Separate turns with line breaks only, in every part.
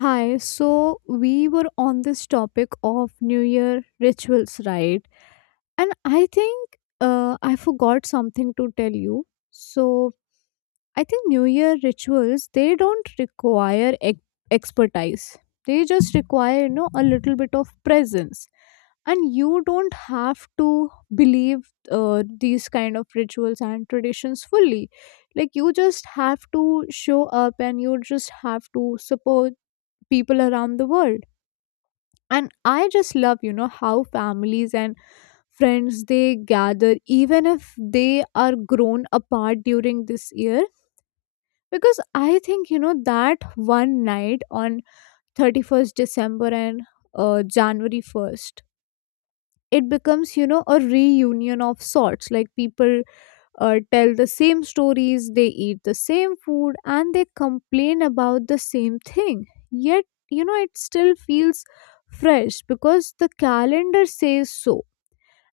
Hi, so we were on this topic of New Year rituals, right? And I think I forgot something to tell you. So I think New Year rituals they don't require expertise. They just require you know a little bit of presence, and you don't have to believe these kind of rituals and traditions fully. Like you just have to show up, and you just have to support people around the world, and I just love you know how families and friends they gather even if they are grown apart during this year because I think you know that one night on 31 december and january 1 January it becomes you know a reunion of sorts, like people tell the same stories, they eat the same food, and they complain about the same thing. Yet, you know, it still feels fresh because the calendar says so.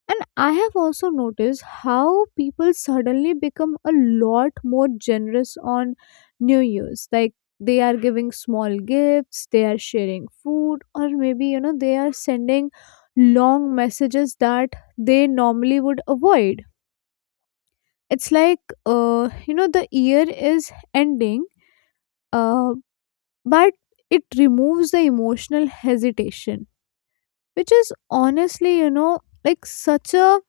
And I have also noticed how people suddenly become a lot more generous on New Year's. Like they are giving small gifts, they are sharing food, or maybe, you know, they are sending long messages that they normally would avoid. It's like, you know, the year is ending, uh, but it removes the emotional hesitation, which is honestly, you know, like such a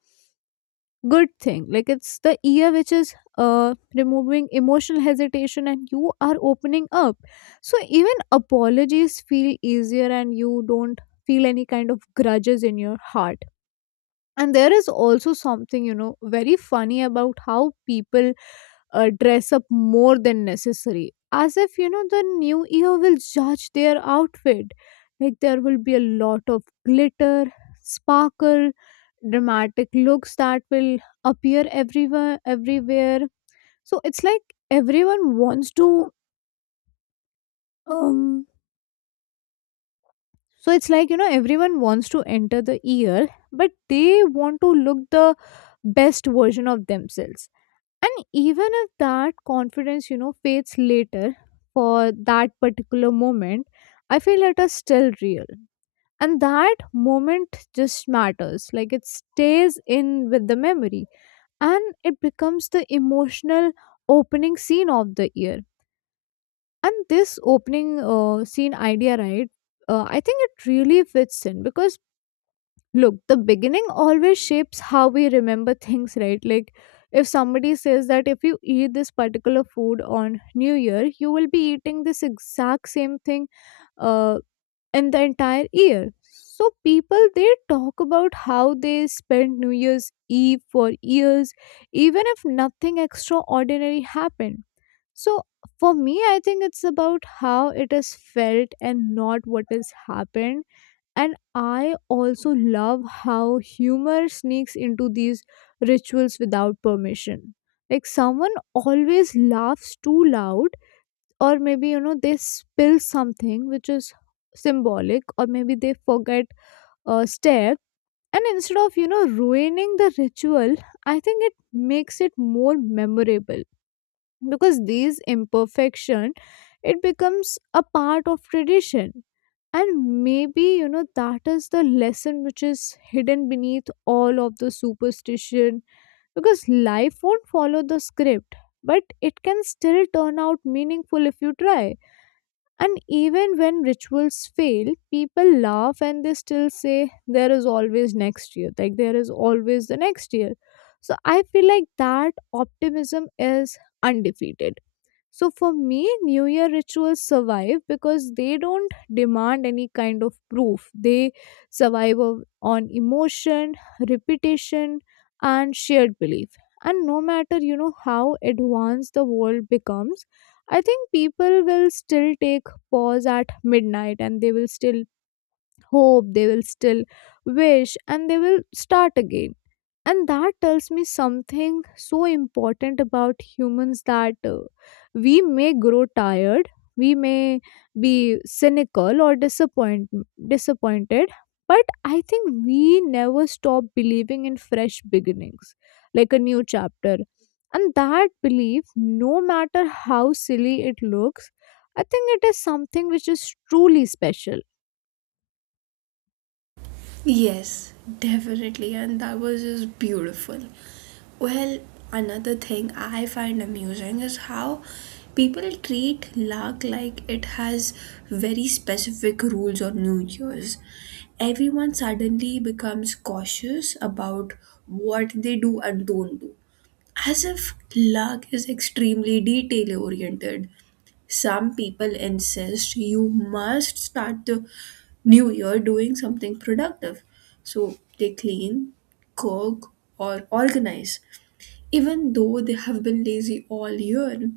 good thing. Like, it's the year which is removing emotional hesitation and you are opening up. So, even apologies feel easier and you don't feel any kind of grudges in your heart. And there is also something, you know, very funny about how people dress up more than necessary, as if you know the new year will judge their outfit. Like there will be a lot of glitter, sparkle, dramatic looks that will appear everywhere. So it's like everyone wants to um so it's like you know everyone wants to enter the year, but they want to look the best version of themselves. And even if that confidence, you know, fades later, for that particular moment, I feel it is still real. And that moment just matters. Like it stays in with the memory and it becomes the emotional opening scene of the year. And this opening scene idea, right? I think it really fits in because look, the beginning always shapes how we remember things, right? Like, if somebody says that if you eat this particular food on New Year, you will be eating this exact same thing uh, in the entire year. So, people they talk about how they spent New Year's Eve for years, even if nothing extraordinary happened. So, for me, I think it's about how it is felt and not what has happened. And I also love how humor sneaks into these rituals without permission. Like someone always laughs too loud, or maybe you know they spill something which is symbolic, or maybe they forget a step. And instead of you know ruining the ritual, I think it makes it more memorable, because these imperfection, it becomes a part of tradition. And maybe you know that is the lesson which is hidden beneath all of the superstition, because life won't follow the script, but it can still turn out meaningful if you try. And even when rituals fail, people laugh and they still say there is always next year, like there is always the next year. So I feel like that optimism is undefeated. So for me, New Year rituals survive because they don't demand any kind of proof. They survive on emotion, repetition, and shared belief. And no matter you know how advanced the world becomes, I think people will still take pause at midnight and they will still hope, they will still wish, and they will start again. And that tells me something so important about humans, that we may grow tired, we may be cynical or disappointed, but I think we never stop believing in fresh beginnings, like a new chapter. And that belief, no matter how silly it looks, I think it is something which is truly special.
Yes, definitely, and that was just beautiful. Well, another thing I find amusing is how people treat luck like it has very specific rules on New Year's. Everyone suddenly becomes cautious about what they do and don't do, as if luck is extremely detail oriented. Some people insist you must start the new year doing something productive. So they clean, cook, or organize, even though they have been lazy all year.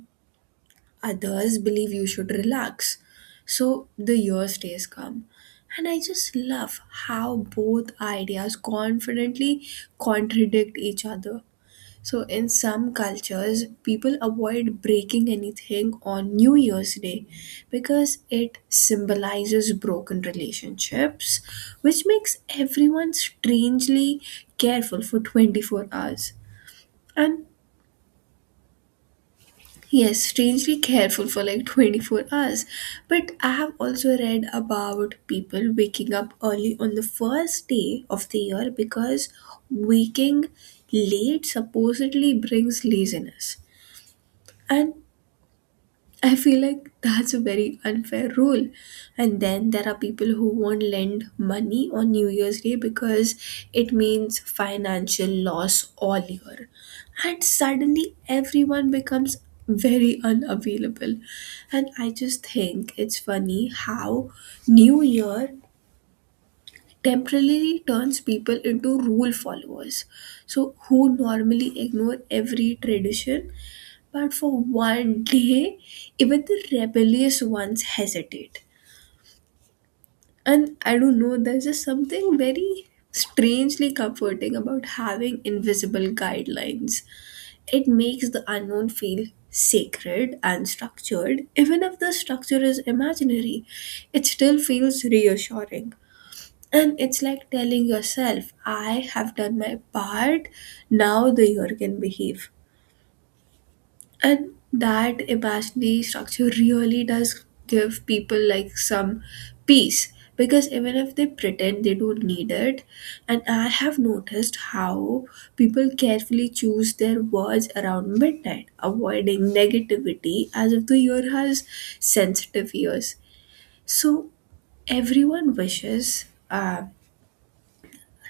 Others believe you should relax. So the year stays calm. And I just love how both ideas confidently contradict each other. So, in some cultures, people avoid breaking anything on New Year's Day because it symbolizes broken relationships, which makes everyone strangely careful for 24 hours. And yes, strangely careful for like 24 hours. But I have also read about people waking up early on the first day of the year because waking late supposedly brings laziness. And I feel like that's a very unfair rule. And then there are people who won't lend money on New Year's Day because it means financial loss all year. And suddenly everyone becomes very unavailable. And I just think it's funny how New Year temporarily turns people into rule followers. So, who normally ignore every tradition but for one day, even the rebellious ones hesitate. And I don't know, there's just something very strangely comforting about having invisible guidelines. It makes the unknown feel sacred and structured. Even if the structure is imaginary, it still feels reassuring. And it's like telling yourself, I have done my part, now the year can behave. And that imaginary structure really does give people like some peace, because even if they pretend they don't need it. And I have noticed how people carefully choose their words around midnight, avoiding negativity as if the year has sensitive ears. So everyone wishes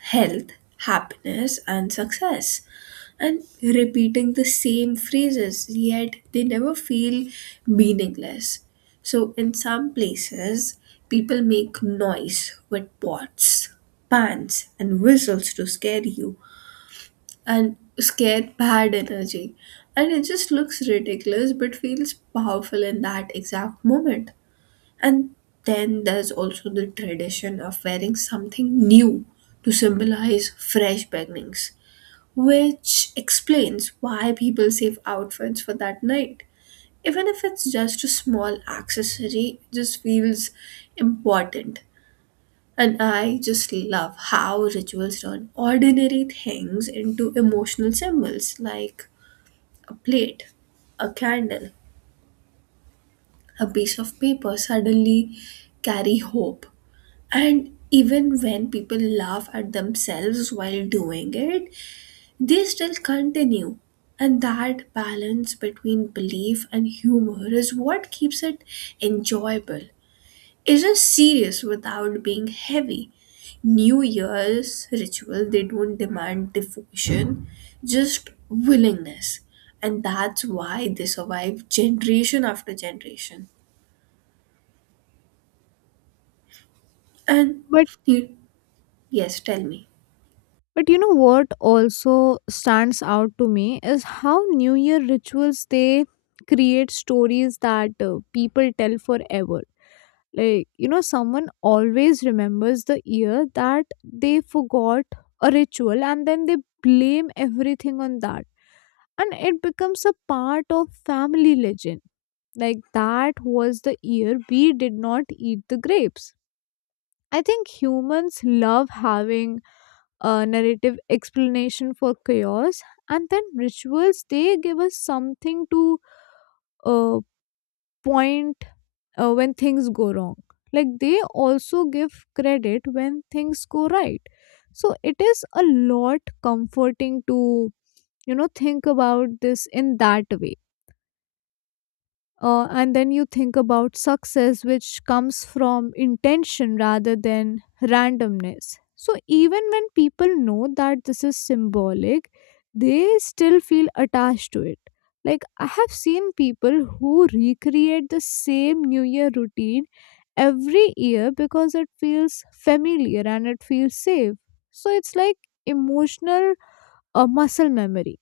health, happiness, and success, and repeating the same phrases, yet they never feel meaningless. So, in some places, people make noise with pots, pans, and whistles to scare you and scare bad energy. And it just looks ridiculous but feels powerful in that exact moment. And then there's also the tradition of wearing something new to symbolize fresh beginnings, which explains why people save outfits for that night. Even if it's just a small accessory, it just feels important. And I just love how rituals turn ordinary things into emotional symbols, like a plate, a candle, a piece of paper suddenly carry hope. And even when people laugh at themselves while doing it, they still continue, and that balance between belief and humor is what keeps it enjoyable. It's just serious without being heavy. New Year's ritual, they don't demand devotion, just willingness. And that's why they survive generation after generation. And
but
you, yes, tell me.
But you know what also stands out to me is how New Year rituals they create stories that people tell forever. Like, you know, someone always remembers the year that they forgot a ritual and then they blame everything on that. And it becomes a part of family legend. Like, that was the year we did not eat the grapes. I think humans love having a narrative explanation for chaos, and then rituals they give us something to uh, point when things go wrong, like they also give credit when things go right. So it is a lot comforting to you know think about this in that way. And then you think about success, which comes from intention rather than randomness. So, even when people know that this is symbolic, they still feel attached to it. Like, I have seen people who recreate the same New Year routine every year because it feels familiar and it feels safe. So, it's like emotional muscle memory.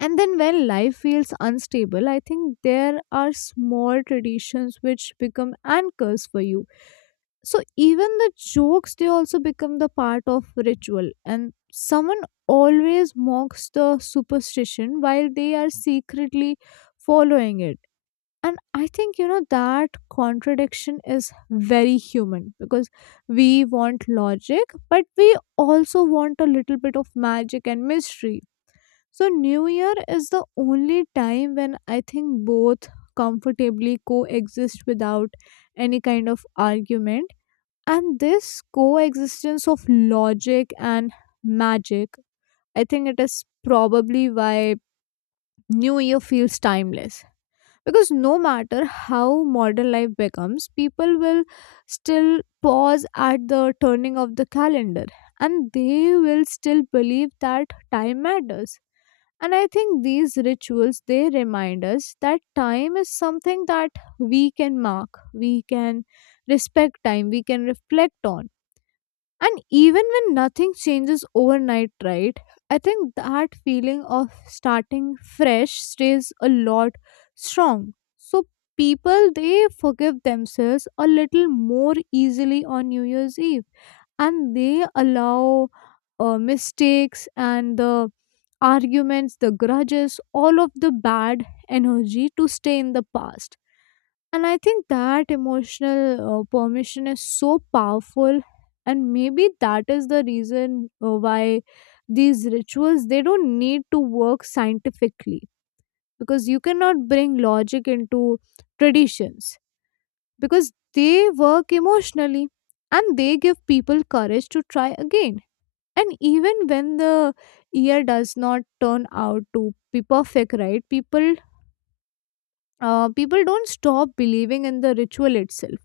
And then when life feels unstable, I think there are small traditions which become anchors for you. So even the jokes, they also become the part of ritual. And someone always mocks the superstition while they are secretly following it. And I think, you know, that contradiction is very human, because we want logic, but we also want a little bit of magic and mystery. So, New Year is the only time when I think both comfortably coexist without any kind of argument. And this coexistence of logic and magic, I think it is probably why New Year feels timeless. Because no matter how modern life becomes, people will still pause at the turning of the calendar and they will still believe that time matters. And I think these rituals they remind us that time is something that we can mark, we can respect time, we can reflect on. And even when nothing changes overnight, right, I think that feeling of starting fresh stays a lot strong. So people they forgive themselves a little more easily on New Year's Eve, and they allow mistakes and the arguments, the grudges, all of the bad energy to stay in the past. And I think that emotional permission is so powerful, and maybe that is the reason why these rituals they don't need to work scientifically, because you cannot bring logic into traditions, because they work emotionally and they give people courage to try again. And even when the year does not turn out to be perfect, right, people don't stop believing in the ritual itself.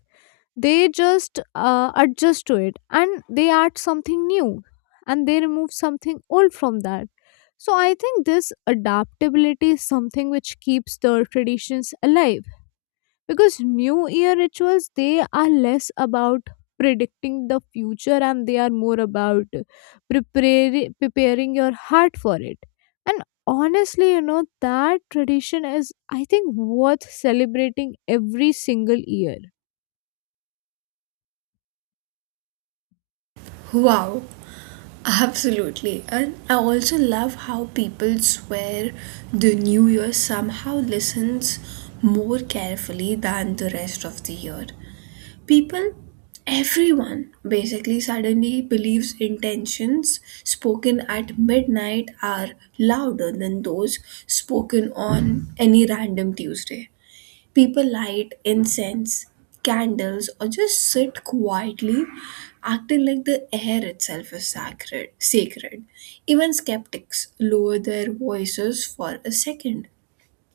They just adjust to it and they add something new and they remove something old from that. So I think this adaptability is something which keeps the traditions alive, because new year rituals they are less about predicting the future and they are more about preparing your heart for it. And honestly, you know, that tradition is I think worth celebrating every single year.
Wow, absolutely. And I also love how people swear the new year somehow listens more carefully than the rest of the year. People, everyone basically suddenly believes intentions spoken at midnight are louder than those spoken on any random Tuesday. People light incense, candles, or just sit quietly, acting like the air itself is sacred. Sacred. Even skeptics lower their voices for a second.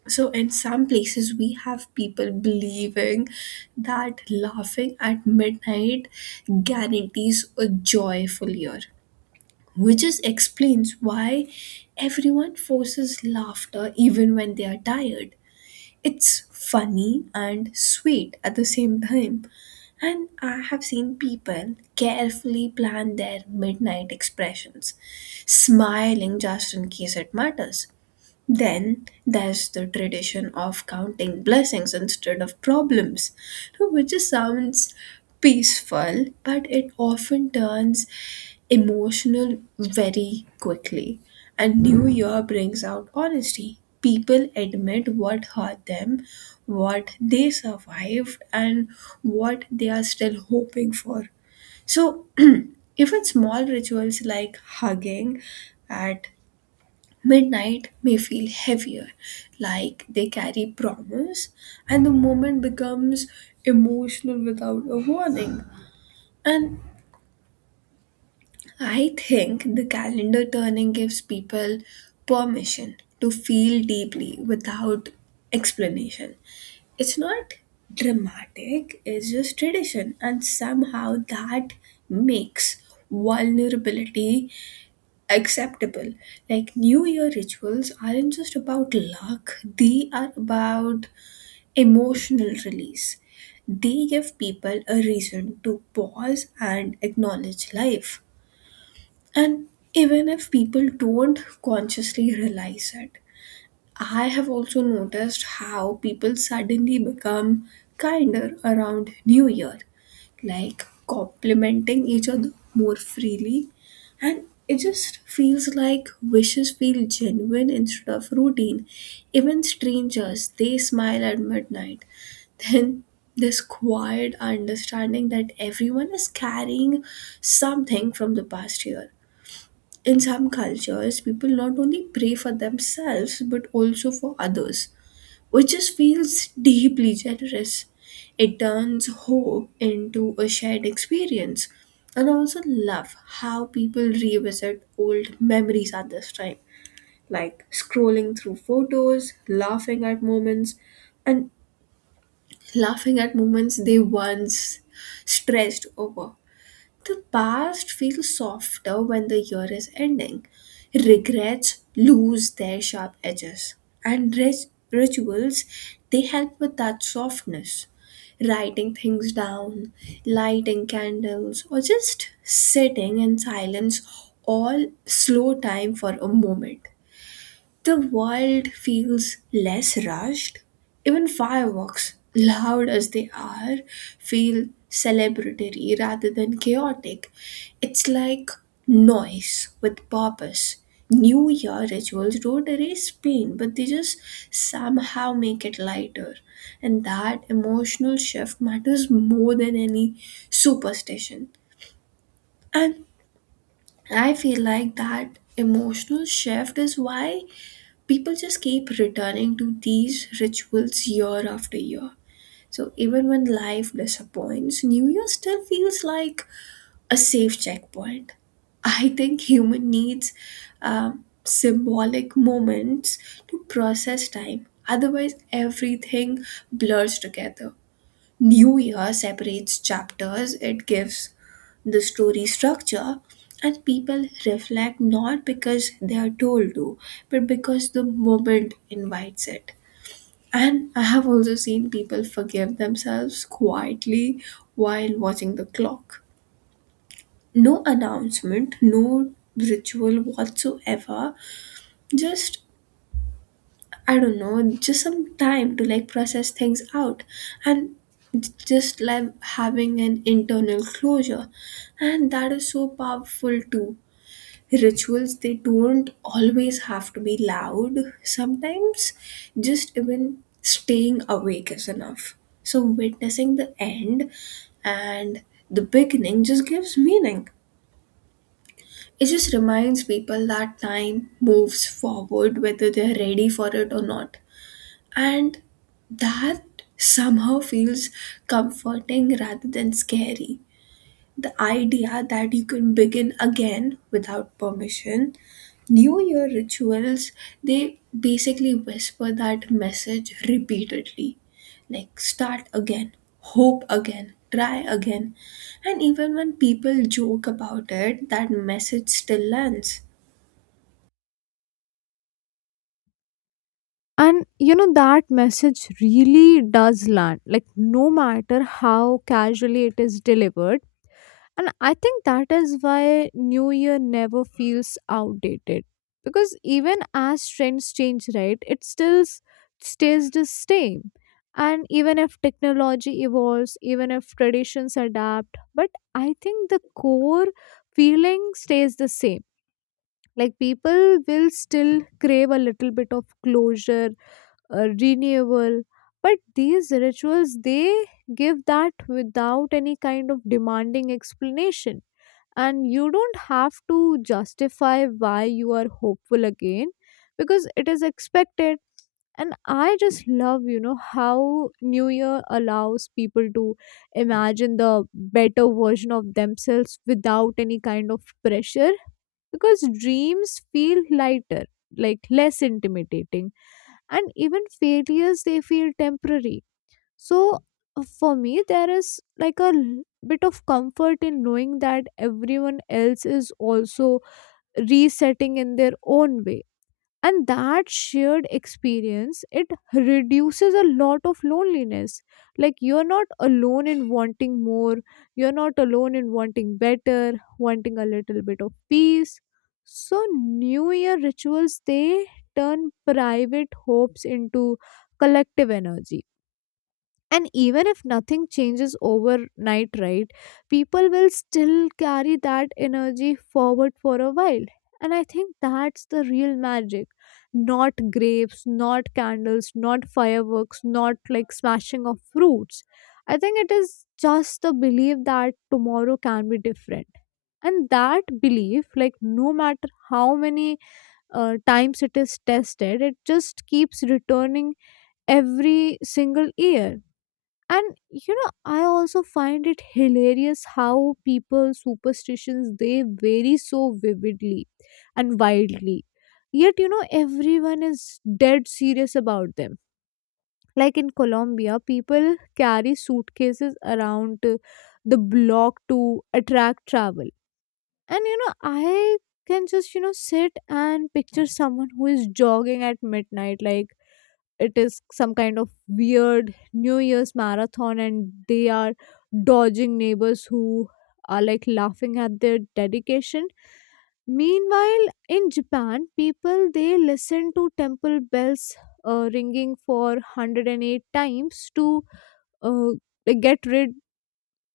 So, in some places, we have people believing that laughing at midnight guarantees a joyful year, which just explains why everyone forces laughter even when they are tired. It's funny and sweet at the same time. And I have seen people carefully plan their midnight expressions, smiling just in case it matters. Then there's the tradition of counting blessings instead of problems, which just sounds peaceful, but it often turns emotional very quickly. And New Year brings out honesty. People admit what hurt them, what they survived, and what they are still hoping for. So, even small rituals like hugging at midnight may feel heavier, like they carry promise, and the moment becomes emotional without a warning. And I think the calendar turning gives people permission to feel deeply without explanation. It's not dramatic, it's just tradition, and somehow that makes vulnerability acceptable. Like, New Year rituals aren't just about luck, they are about emotional release. They give people a reason to pause and acknowledge life. And even if people don't consciously realize it, I have also noticed how people suddenly become kinder around New Year, like complimenting each other more freely. And it just feels like wishes feel genuine instead of routine. Even strangers, they smile at midnight. Then this quiet understanding that everyone is carrying something from the past year. In some cultures, people not only pray for themselves but also for others, which just feels deeply generous. It turns hope into a shared experience. And I also love how people revisit old memories at this time, like scrolling through photos, laughing at moments, and laughing at moments they once stressed over. The past feels softer when the year is ending. Regrets lose their sharp edges, and rituals they help with that softness. Writing things down, lighting candles, or just sitting in silence all slow time for a moment. The world feels less rushed. Even fireworks, loud as they are, feel celebratory rather than chaotic. It's like noise with purpose. New Year rituals don't erase pain, but they just somehow make it lighter. And that emotional shift matters more than any superstition. And I feel like that emotional shift is why people just keep returning to these rituals year after year. So even when life disappoints, New Year still feels like a safe checkpoint. I think human needs symbolic moments to process time. Otherwise, everything blurs together. New Year separates chapters, it gives the story structure, and people reflect not because they are told to, but because the moment invites it. And I have also seen people forgive themselves quietly while watching the clock. No announcement, no ritual whatsoever, just, I don't know, just some time to like process things out and just like having an internal closure. And that is so powerful too. Rituals, they don't always have to be loud. Sometimes just even staying awake is enough. So witnessing the end and the beginning just gives meaning. It just reminds people that time moves forward whether they're ready for it or not. And that somehow feels comforting rather than scary. The idea that you can begin again without permission. New Year rituals, they basically whisper that message repeatedly. Like, start again, hope again, try again. And even when people joke about it, that message still lands.
And you know that message really does land, like no matter how casually it is delivered. And I think that is why New Year never feels outdated. Because even as trends change, right, it still stays the same. And even if technology evolves, even if traditions adapt, but I think the core feeling stays the same. Like people will still crave a little bit of closure, renewal. But these rituals, they give that without any kind of demanding explanation, and you don't have to justify why you are hopeful again because it is expected. And I just love you know how new year allows people to imagine the better version of themselves without any kind of pressure, because dreams feel lighter, like less intimidating, and even failures they feel temporary. So for me there is like bit of comfort in knowing that everyone else is also resetting in their own way, and that shared experience it reduces a lot of loneliness. Like you're not alone in wanting more, you're not alone in wanting better, wanting a little bit of peace. So new year rituals they turn private hopes into collective energy. And even if nothing changes overnight, right, people will still carry that energy forward for a while. And I think that's the real magic. Not grapes, not candles, not fireworks, not like smashing of fruits. I think it is just the belief that tomorrow can be different. And that belief, like no matter how many times it is tested, it just keeps returning every single year. And I also find it hilarious how people superstitions, they vary so vividly and wildly, yet you know everyone is dead serious about them. Like in Colombia, people carry suitcases around the block to attract travel. And I can just sit and picture someone who is jogging at midnight, like it is some kind of weird New Year's marathon, and they are dodging neighbors who are like laughing at their dedication. Meanwhile in Japan, people, they listen to temple bells ringing for 108 times to uh, like, get rid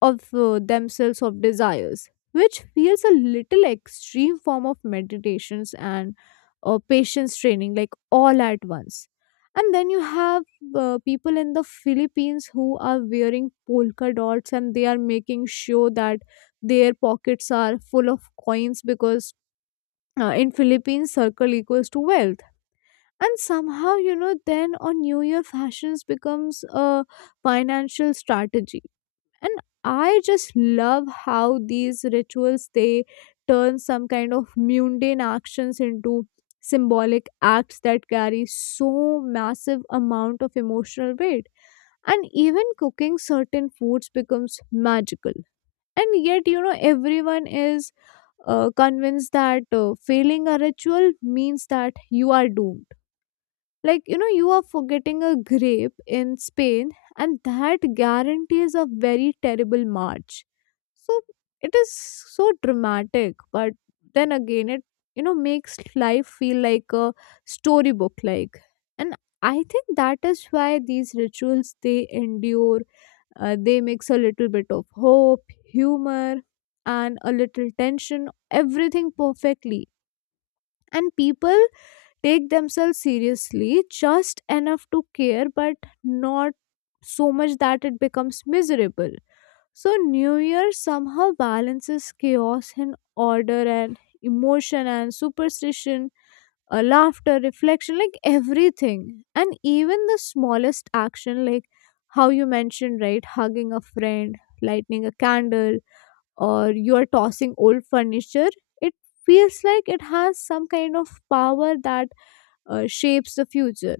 of themselves of desires, which feels a little extreme form of meditations and patience training, like all at once. And then you have people in the Philippines who are wearing polka dots, and they are making sure that their pockets are full of coins because in Philippines circle equals to wealth. And somehow you know then on New Year, fashions becomes a financial strategy. And I just love how these rituals, they turn some kind of mundane actions into symbolic acts that carry so massive amount of emotional weight. And even cooking certain foods becomes magical. And yet you know everyone is convinced that failing a ritual means that you are doomed. Like, you know, you are forgetting a grape in Spain, and that guarantees a very terrible March. So it is so dramatic, but then again, it, you know, makes life feel like a storybook, like. And I think that is why these rituals they endure. They mix a little bit of hope, humor, and a little tension, everything perfectly. And people take themselves seriously just enough to care, but not so much that it becomes miserable. So New Year somehow balances chaos and order and emotion and superstition, laughter, reflection, like everything. And even the smallest action, like how you mentioned, right, hugging a friend, lighting a candle, or you are tossing old furniture, it feels like it has some kind of power that shapes the future.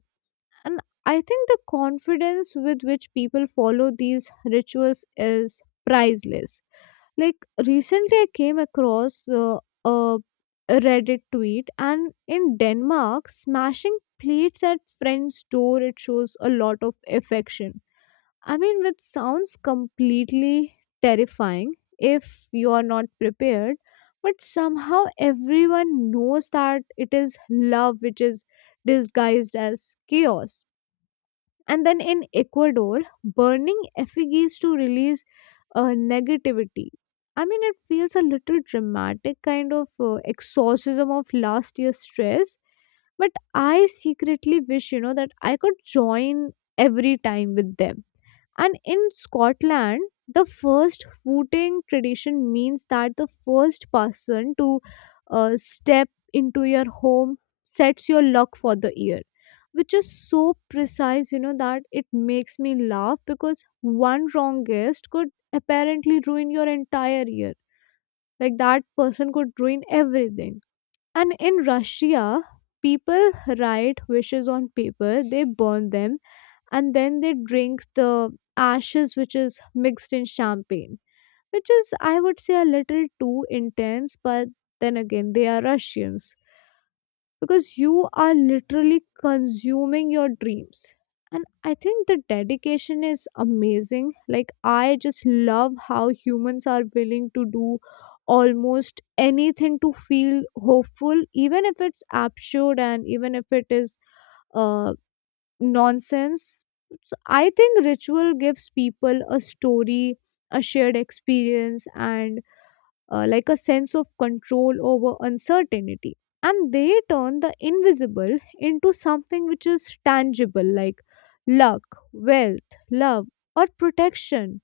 And I think the confidence with which people follow these rituals is priceless. Like recently, I came across a Reddit tweet, and in Denmark, smashing plates at friend's door, it shows a lot of affection. I mean, which sounds completely terrifying if you are not prepared, but somehow everyone knows that it is love which is disguised as chaos. And then in Ecuador, burning effigies to release negativity. I mean, it feels a little dramatic, kind of exorcism of last year's stress. But I secretly wish, you know, that I could join every time with them. And in Scotland, the first footing tradition means that the first person to step into your home sets your luck for the year, which is so precise, you know, that it makes me laugh because one wrong guess could apparently ruin your entire year. Like that person could ruin everything. And in Russia, people write wishes on paper, they burn them, and then they drink the ashes, which is mixed in champagne, which is, I would say, a little too intense. But then again, they are Russians, because you are literally consuming your dreams. And I think the dedication is amazing. Like I just love how humans are willing to do almost anything to feel hopeful, even if it's absurd, and even if it is uh nonsense. So I think ritual gives people a story, a shared experience, and like a sense of control over uncertainty. And they turn the invisible into something which is tangible, like luck, wealth, love, or protection.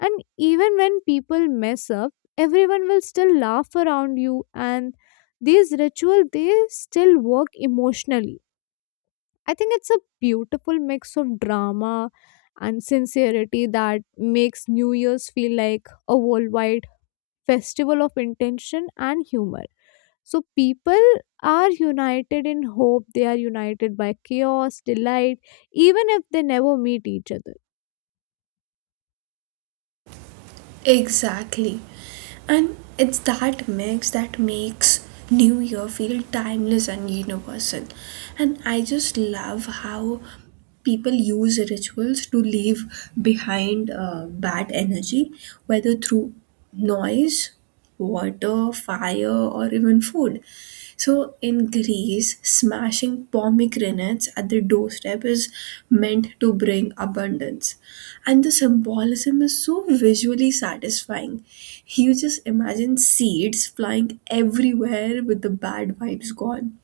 And even when people mess up, everyone will still laugh around you, and these rituals, they still work emotionally. I think it's a beautiful mix of drama and sincerity that makes New Year's feel like a worldwide festival of intention and humor. So people are united in hope, they are united by chaos, delight, even if they never meet each other.
Exactly. And it's that mix that makes New Year feel timeless and universal. And I just love how people use rituals to leave behind bad energy, whether through noise, water, fire, or even food. So in Greece, smashing pomegranates at the doorstep is meant to bring abundance, and the symbolism is so visually satisfying. You just imagine seeds flying everywhere with the bad vibes gone.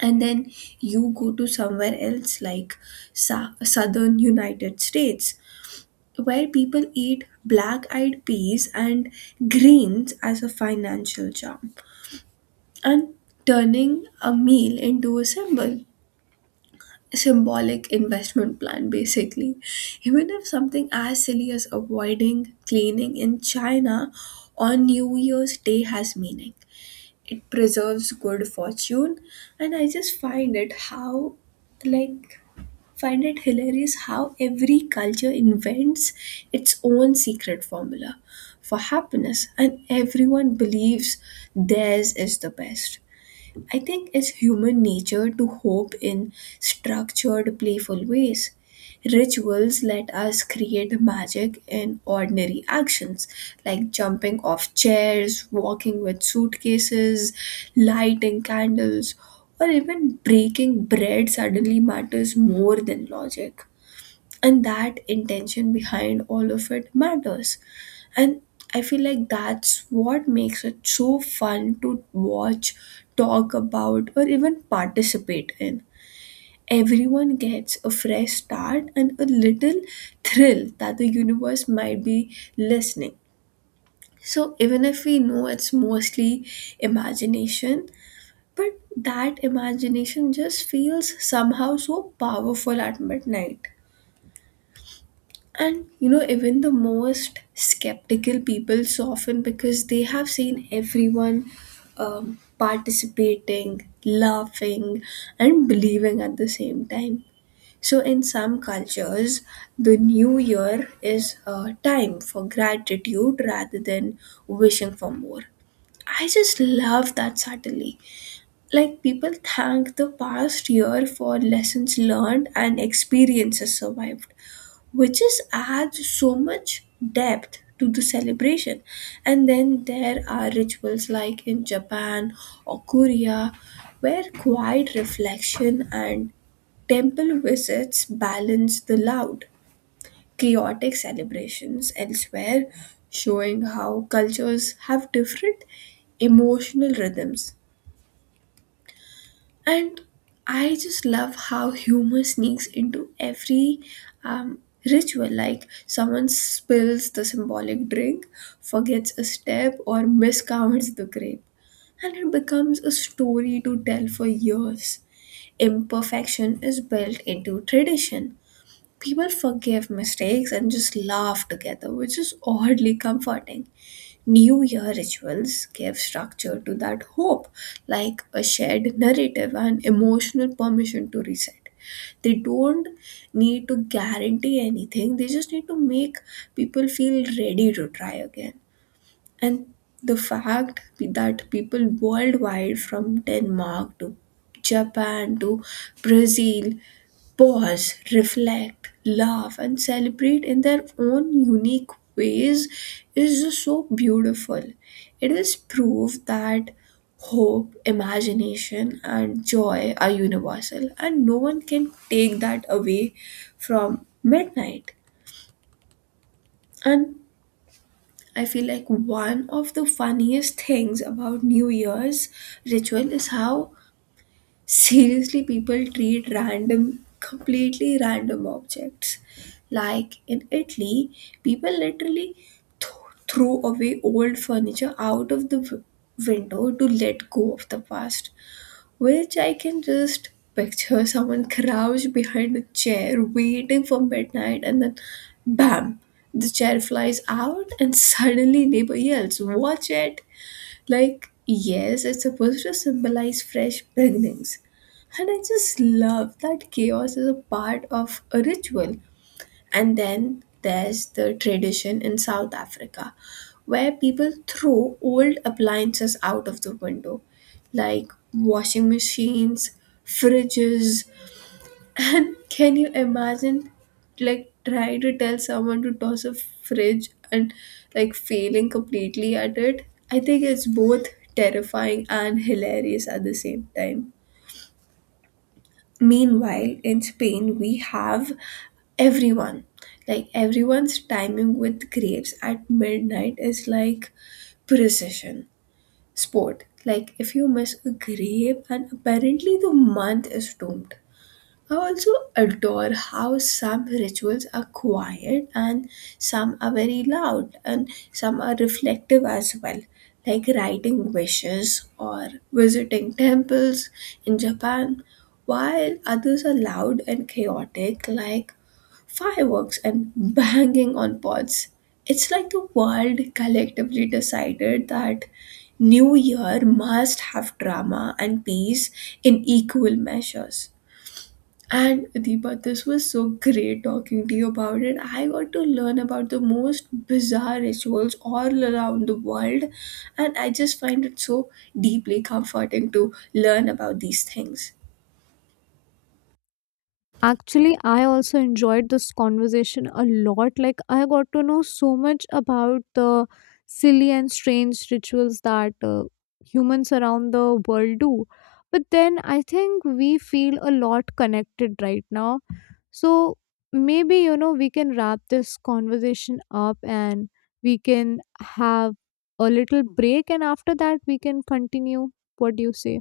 And then you go to somewhere else like southern United States where people eat black eyed peas and greens as a financial charm, and turning a meal into a symbol. Symbolic investment plan, basically. Even if something as silly as avoiding cleaning in China on New Year's Day has meaning, it preserves good fortune. And I just find it how, like, find it hilarious how every culture invents its own secret formula for happiness and everyone believes theirs is the best. I think it's human nature to hope in structured, playful ways. Rituals let us create magic in ordinary actions like jumping off chairs, walking with suitcases, lighting candles, or even breaking bread suddenly matters more than logic. And that intention behind all of it matters. And I feel like that's what makes it so fun to watch, talk about, or even participate in. Everyone gets a fresh start and a little thrill that the universe might be listening. So even if we know it's mostly imagination, but that imagination just feels somehow so powerful at midnight. And you know, even the most skeptical people soften because they have seen everyone participating, laughing, and believing at the same time. So, in some cultures, the new year is a time for gratitude rather than wishing for more. I just love that subtlety. Like, people thank the past year for lessons learned and experiences survived, which is adds so much depth to the celebration. And then there are rituals like in Japan or Korea where quiet reflection and temple visits balance the loud, chaotic celebrations elsewhere, showing how cultures have different emotional rhythms. And I just love how humor sneaks into every um, ritual. Like, someone spills the symbolic drink, forgets a step, or miscounts the grape. And it becomes a story to tell for years. Imperfection is built into tradition. People forgive mistakes and just laugh together, which is oddly comforting. New Year rituals give structure to that hope, like a shared narrative and emotional permission to reset. They don't need to guarantee anything, they just need to make people feel ready to try again. And the fact that people worldwide, from Denmark to Japan to Brazil, pause, reflect, laugh, and celebrate in their own unique ways is just so beautiful. It is proof that hope, imagination, and joy are universal, and no one can take that away from midnight. And I feel like one of the funniest things about New Year's ritual is how, seriously, people treat random, completely random objects. Like in Italy, people literally th- throw away old furniture out of the window to let go of the past, which I can just picture someone crouched behind a chair waiting for midnight, and then bam, the chair flies out and suddenly neighbor yells, Watch it! Like, yes, it's supposed to symbolize fresh beginnings. And I just love that chaos is a part of a ritual. And then there's the tradition in South Africa where people throw old appliances out of the window, like washing machines, fridges, and can you imagine, like, trying to tell someone to toss a fridge and, like, failing completely at it? I think it's both terrifying and hilarious at the same time. Meanwhile, in Spain, we have everyone. Like, everyone's timing with grapes at midnight is like precision sport. Like, if you miss a grape, and apparently the month is doomed. I also adore how some rituals are quiet and some are very loud and some are reflective as well, like writing wishes or visiting temples in Japan, while others are loud and chaotic, like fireworks and banging on pots. It's like the world collectively decided that New Year must have drama and peace in equal measures. And Deepa, this was so great talking to you about it. I got to learn about the most bizarre rituals all around the world, and I just find it so deeply comforting to learn about these things.
Actually, I also enjoyed this conversation a lot. Like, I got to know so much about the silly and strange rituals that humans around the world do. But then I think we feel a lot connected right now. So maybe, you know, we can wrap this conversation up, and we can have a little break. And after that, we can continue. What do you say?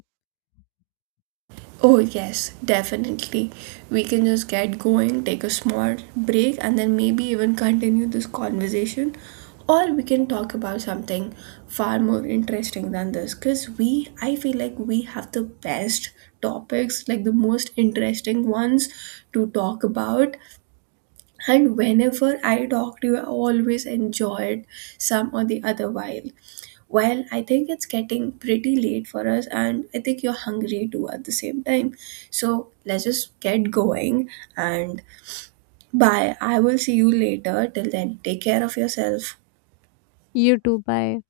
Oh, yes, definitely. We can just get going, take a small break, and then maybe even continue this conversation. Or we can talk about something far more interesting than this because we, I feel like we have the best topics, like the most interesting ones to talk about. And whenever I talked to you, I always enjoyed some or the other while. Well, I think it's getting pretty late for us, and I think you're hungry too at the same time. So let's just get going. And bye. I will see you later. Till then, take care of yourself.
You too. Bye.